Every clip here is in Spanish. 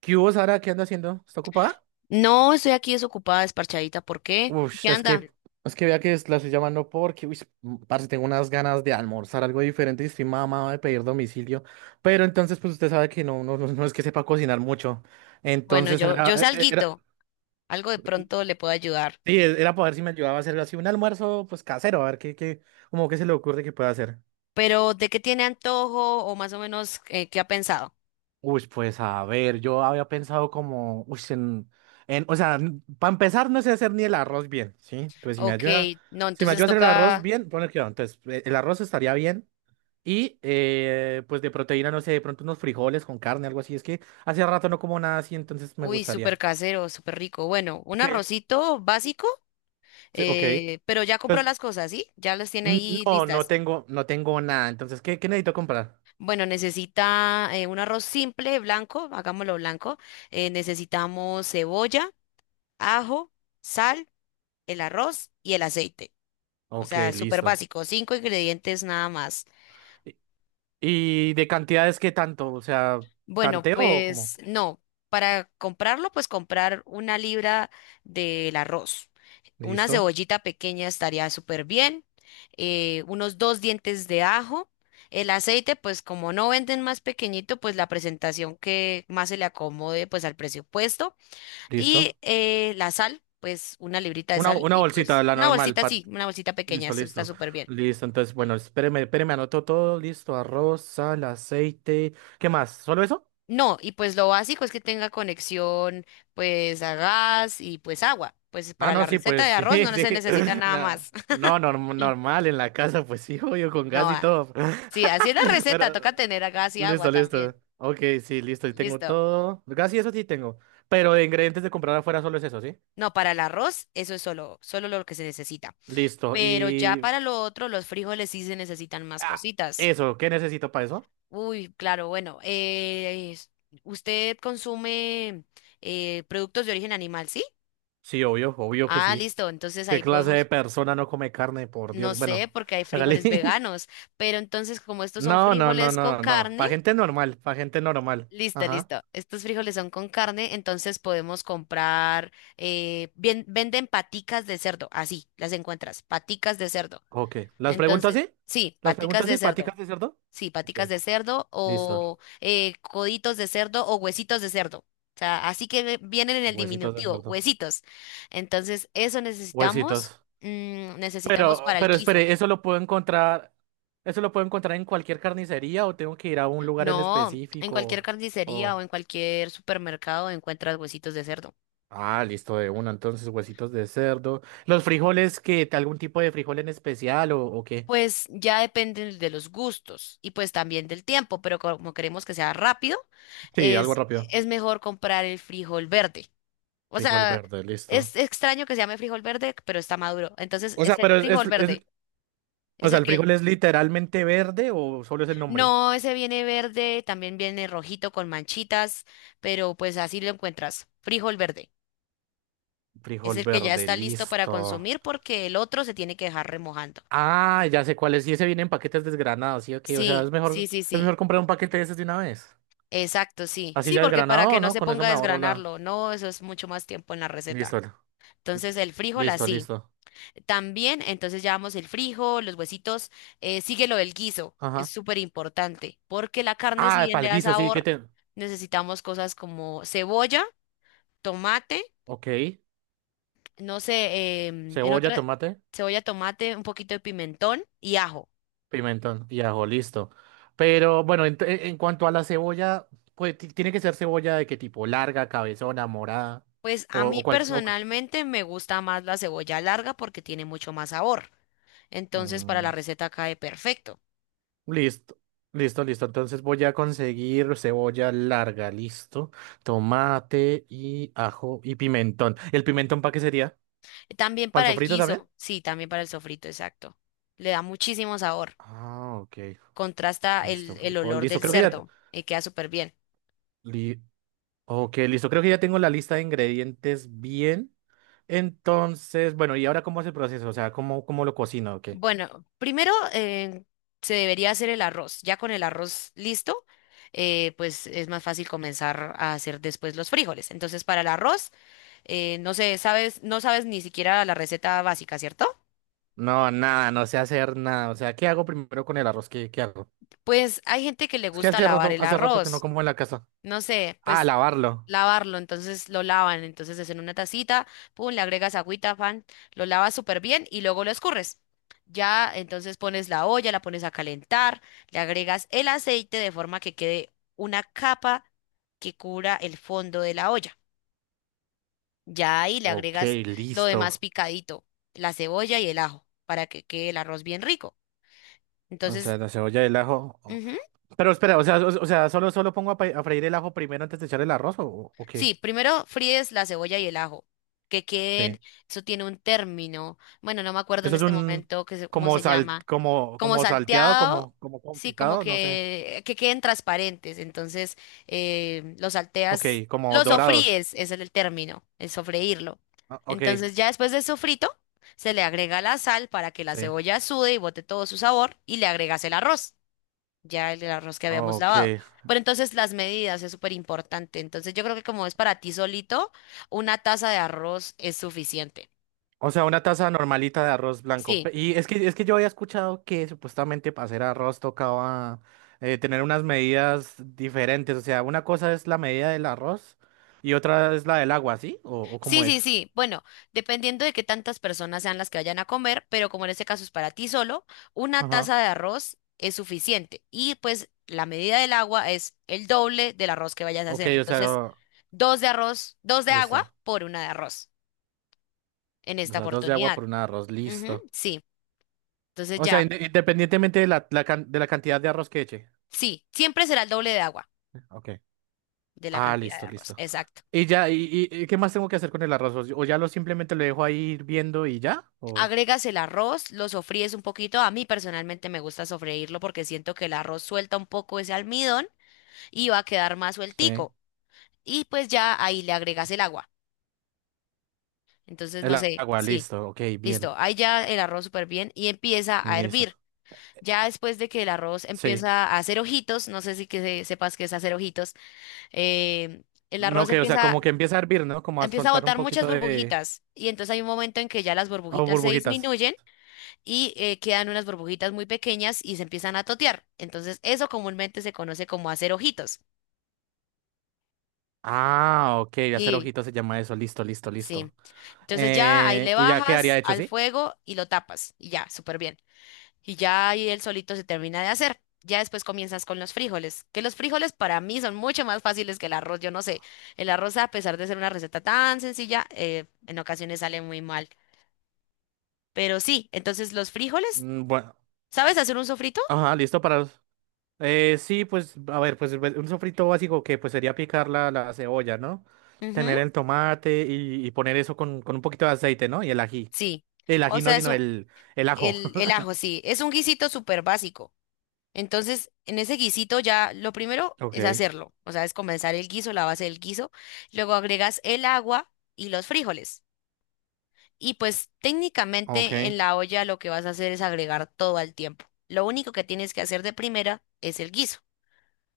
¿Qué hubo, Sara? ¿Qué anda haciendo? ¿Está ocupada? No, estoy aquí desocupada, desparchadita. ¿Por qué? ¿Qué Uf, es anda? que, es que vea la estoy llamando porque, uy, parce, tengo unas ganas de almorzar algo diferente y estoy mamado de pedir domicilio. Pero entonces, pues usted sabe que no es que sepa cocinar mucho. Bueno, Entonces, yo, Sara, yo sé era, alguito, algo de pronto le puedo ayudar. sí, era para ver si me ayudaba a hacer así un almuerzo, pues casero, a ver como que se le ocurre que pueda hacer. Pero, ¿de qué tiene antojo o más o menos qué ha pensado? Uy, pues a ver, yo había pensado como, uy, o sea, para empezar no sé hacer ni el arroz bien, ¿sí? Pues si me Ok, ayuda, no, si me entonces ayuda a hacer el arroz toca, bien, pone cuidado, entonces el arroz estaría bien y pues de proteína, no sé, de pronto unos frijoles con carne, algo así, es que hace rato no como nada así, entonces me uy, gustaría. súper casero, súper rico. Bueno, un Sí. arrocito básico, Sí, ok. Pero ya compró Pues las cosas, ¿sí? Ya las tiene ahí no, no listas. tengo, no tengo nada, entonces, qué necesito comprar? Bueno, necesita un arroz simple, blanco, hagámoslo blanco. Necesitamos cebolla, ajo, sal, el arroz y el aceite. O Ok, sea, súper listo. básico, cinco ingredientes nada más. ¿Y, y de cantidades qué tanto? O sea, Bueno, ¿tanteo o cómo? pues no, para comprarlo, pues comprar una libra del arroz. Una Listo. cebollita pequeña estaría súper bien. Unos dos dientes de ajo. El aceite, pues como no venden más pequeñito, pues la presentación que más se le acomode, pues al presupuesto. Y Listo. La sal, pues una librita de sal Una y bolsita, pues la una normal, bolsita, sí, Pat. una bolsita pequeña, Listo, eso está listo. súper bien. Listo. Entonces, bueno, espéreme, espéreme, anoto todo. Listo. Arroz, sal, aceite. ¿Qué más? ¿Solo eso? No, y pues lo básico es que tenga conexión pues a gas y pues agua. Pues Ah, para no, la sí, receta pues de sí, arroz no se sí. necesita nada más. No, normal en la casa, pues sí, obvio, con gas No, y ah, todo. sí, así es la receta, Pero, toca tener a gas y agua listo, listo. también. Ok, sí, listo. Y tengo Listo. todo. Gas y eso sí tengo. Pero de ingredientes de comprar afuera solo es eso, ¿sí? No, para el arroz eso es solo, solo lo que se necesita. Listo. Pero ya Y. para lo otro, los frijoles sí se necesitan más Ah, cositas. eso, ¿qué necesito para eso? Uy, claro, bueno, ¿usted consume productos de origen animal, sí? Sí, obvio, obvio que Ah, sí. listo, entonces ¿Qué ahí clase de podemos. persona no come carne? Por No Dios. sé, Bueno, porque hay hágale. frijoles veganos, pero entonces como estos son No, no, no, frijoles con no, no. carne, Para gente normal, para gente normal. listo, Ajá. listo. Estos frijoles son con carne, entonces podemos comprar, venden paticas de cerdo, así las encuentras, paticas de cerdo. Ok. ¿Las preguntas Entonces, sí? sí, ¿Las paticas preguntas de sí? cerdo, ¿Paticas de cerdo? sí, Ok. paticas de cerdo Listo. o coditos de cerdo o huesitos de cerdo. O sea, así que vienen en el Huesitos de diminutivo, cerdo. huesitos. Entonces, eso necesitamos, Huesitos. Necesitamos Pero, para el pero espere, guiso. ¿eso lo puedo encontrar? ¿Eso lo puedo encontrar en cualquier carnicería o tengo que ir a un lugar en No, en específico? cualquier carnicería o O... en cualquier supermercado encuentras huesitos de cerdo. Ah, listo, de una. Entonces, huesitos de cerdo. ¿Los frijoles, qué? ¿Algún tipo de frijol en especial o qué? Pues ya depende de los gustos y pues también del tiempo, pero como queremos que sea rápido, Sí, algo rápido. es mejor comprar el frijol verde. O Frijol sea, verde, listo. es extraño que se llame frijol verde, pero está maduro. Entonces, O es sea, el pero frijol verde. o Es sea, el ¿el que... frijol es literalmente verde o solo es el nombre? No, ese viene verde, también viene rojito con manchitas, pero pues así lo encuentras. Frijol verde. Es Frijol el que ya verde, está listo para listo. consumir porque el otro se tiene que dejar remojando. Ah, ya sé cuál es. Y ese viene en paquetes desgranados, sí, ok. O sea, Sí, sí, sí, es sí. mejor comprar un paquete de esos de una vez. Exacto, sí. Así Sí, ya porque para desgranado, que no ¿no? se Con eso ponga a me ahorro la. desgranarlo, no, eso es mucho más tiempo en la receta. Listo. Entonces el frijol Listo, así. listo. También, entonces llevamos el frijol, los huesitos, sigue lo del guiso. Es Ajá. súper importante porque la carne, si Ah, bien le da palguiso, sí, que sabor, te. necesitamos cosas como cebolla, tomate, Ok. no sé, Cebolla, tomate. cebolla, tomate, un poquito de pimentón y ajo. Pimentón y ajo, listo. Pero bueno, en cuanto a la cebolla, pues tiene que ser cebolla de qué tipo, larga, cabezona, morada Pues a o mí cualquier. Personalmente me gusta más la cebolla larga porque tiene mucho más sabor. Entonces para Mm, la receta cae perfecto. listo, listo, listo. Entonces voy a conseguir cebolla larga, listo. Tomate y ajo y pimentón. ¿El pimentón para qué sería? También ¿Para el para el sofrito también? guiso, sí, también para el sofrito, exacto. Le da muchísimo sabor. Ah, ok. Contrasta Listo, el frijol, olor listo. del Creo que cerdo y queda súper bien. ya. Ok, listo. Creo que ya tengo la lista de ingredientes bien. Entonces, bueno, ¿y ahora cómo es el proceso? O sea, cómo lo cocino o qué? Bueno, primero se debería hacer el arroz. Ya con el arroz listo, pues es más fácil comenzar a hacer después los frijoles. Entonces para el arroz, no sé, sabes, no sabes ni siquiera la receta básica, ¿cierto? No, nada, no sé hacer nada. O sea, ¿qué hago primero con el arroz? Qué hago? Pues hay gente que le Es que gusta lavar el hace rato que no arroz, como en la casa. no sé, Ah, pues lavarlo. lavarlo, entonces lo lavan, entonces es en una tacita, pum, le agregas agüita, pan, lo lavas súper bien y luego lo escurres. Ya, entonces pones la olla, la pones a calentar, le agregas el aceite de forma que quede una capa que cubra el fondo de la olla. Ya ahí le Ok, agregas lo listo. demás picadito, la cebolla y el ajo, para que quede el arroz bien rico. O Entonces, sea, la cebolla y el ajo. Ujú. Pero espera, o sea, o sea, solo pongo a, a freír el ajo primero antes de echar el arroz o Sí, qué? primero fríes la cebolla y el ajo, que Sí. queden, eso tiene un término, bueno, no me acuerdo en Eso es este un momento que cómo como se sal, llama, como, como como salteado, salteado, como, como sí, como confitado, no sé. Que queden transparentes, entonces los Ok, salteas, como los dorados. sofríes, ese es el término, el sofreírlo. Ah, ok, Entonces ya después del sofrito, se le agrega la sal para que la sí. cebolla sude y bote todo su sabor y le agregas el arroz ya el arroz que habíamos lavado. Ok. Pero entonces las medidas es súper importante. Entonces yo creo que como es para ti solito, una taza de arroz es suficiente. O sea, una taza normalita de arroz blanco. Sí, Y es que yo había escuchado que supuestamente para hacer arroz tocaba tener unas medidas diferentes. O sea, una cosa es la medida del arroz y otra es la del agua, ¿sí? O sí, cómo sí, es? sí. Bueno, dependiendo de qué tantas personas sean las que vayan a comer, pero como en este caso es para ti solo, una Ajá. taza de arroz es suficiente. Y pues la medida del agua es el doble del arroz que vayas a Ok, hacer. o Entonces, sea, dos de arroz, dos de agua listo. por una de arroz en O esta sea, dos de agua oportunidad. por una de arroz, Ujú, listo. sí, entonces O sea, ya, independientemente de la, de la cantidad de arroz que eche. sí, siempre será el doble de agua. Ok. De la Ah, cantidad de listo, arroz. listo. Exacto. Y ya, y qué más tengo que hacer con el arroz? ¿O ya lo simplemente lo dejo ahí hirviendo y ya? ¿O Agregas el arroz, lo sofríes un poquito. A mí personalmente me gusta sofreírlo porque siento que el arroz suelta un poco ese almidón y va a quedar más sí. sueltico. Y pues ya ahí le agregas el agua. Entonces, El no sé, agua, sí. listo, ok, bien. Listo, ahí ya el arroz súper bien y empieza a Listo. hervir. Ya después de que el arroz Sí. empieza a hacer ojitos, no sé si que sepas qué es hacer ojitos, eh, el No, arroz que, o sea, empieza, como que empieza a hervir, ¿no? Como a empieza a soltar un botar muchas poquito de... burbujitas y entonces hay un momento en que ya las Oh, burbujitas se burbujitas. disminuyen y quedan unas burbujitas muy pequeñas y se empiezan a totear. Entonces, eso comúnmente se conoce como hacer ojitos. Ah, ok, hacer Sí. ojitos se llama eso. Listo, listo, Sí. listo. Entonces ya ahí le Y ya quedaría bajas hecho, al ¿sí? fuego y lo tapas y ya, súper bien. Y ya ahí el solito se termina de hacer. Ya después comienzas con los frijoles, que los frijoles para mí son mucho más fáciles que el arroz. Yo no sé, el arroz a pesar de ser una receta tan sencilla, en ocasiones sale muy mal. Pero sí, entonces los frijoles, Mm, bueno, ¿sabes hacer un sofrito? ajá, listo para... sí, pues, a ver, un sofrito básico que pues sería picar la cebolla, ¿no? Ujú. Tener el tomate y poner eso con un poquito de aceite, ¿no? Y el ají. Sí. El O ají no, sea, es sino un, el ajo. El ajo, sí. Es un guisito súper básico. Entonces, en ese guisito ya lo primero es Ok. hacerlo. O sea, es comenzar el guiso, la base del guiso. Luego agregas el agua y los frijoles. Y pues Ok, técnicamente en la olla lo que vas a hacer es agregar todo al tiempo. Lo único que tienes que hacer de primera es el guiso.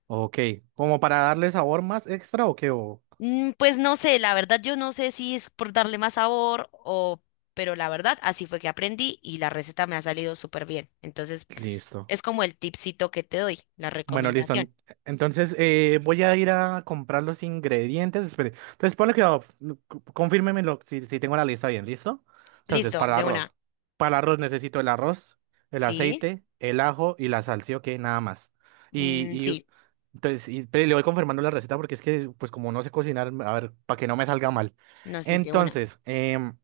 ok. ¿Como para darle sabor más extra o qué? O- Mm, pues no sé, la verdad yo no sé si es por darle más sabor o... Pero la verdad, así fue que aprendí y la receta me ha salido súper bien. Entonces, Listo. es como el tipcito que te doy, la Bueno, listo. recomendación. Entonces voy a ir a comprar los ingredientes. Espere. Entonces ponle que no, confírmemelo si tengo la lista bien. ¿Listo? Entonces, Listo, para el de una. arroz. Para el arroz necesito el arroz, el Sí, aceite, el ajo y la sal. ¿Sí o qué? Nada más. Y, y sí, pero le voy confirmando la receta porque es que, pues como no sé cocinar, a ver, para que no me salga mal. no, sí, de una. Entonces, em,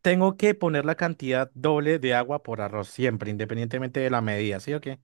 tengo que poner la cantidad doble de agua por arroz siempre, independientemente de la medida. ¿Sí o qué?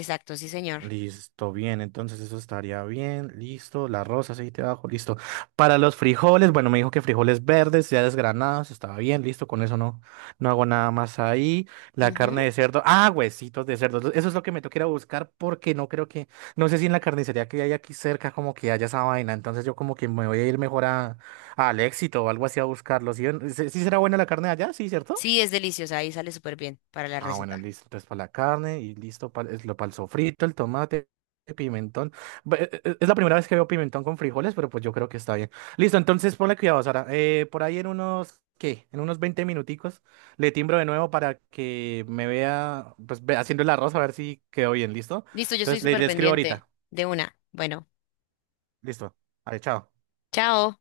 Exacto, sí, señor. Listo, bien, entonces eso estaría bien, listo, la rosa, aceite de ajo, listo. Para los frijoles, bueno, me dijo que frijoles verdes, ya desgranados, estaba bien, listo, con eso no, no hago nada más ahí. La Ujú. carne de cerdo, ah, huesitos de cerdo, eso es lo que me toca ir a buscar porque no creo que, no sé si en la carnicería que hay aquí cerca como que haya esa vaina, entonces yo como que me voy a ir mejor a, al Éxito o algo así a buscarlo, ¿sí? ¿Sí sí será buena la carne de allá? Sí, ¿cierto? Sí, es deliciosa, ahí sale súper bien para la Ah, bueno, receta. listo. Entonces para la carne y listo para el sofrito, el tomate, el pimentón. Es la primera vez que veo pimentón con frijoles, pero pues yo creo que está bien. Listo, entonces ponle cuidado, Sara. Por ahí en unos, ¿qué? En unos 20 minuticos le timbro de nuevo para que me vea, pues haciendo el arroz a ver si quedó bien, ¿listo? Listo, yo estoy Entonces súper le escribo pendiente. ahorita. De una. Bueno, Listo. Vale, chao. chao.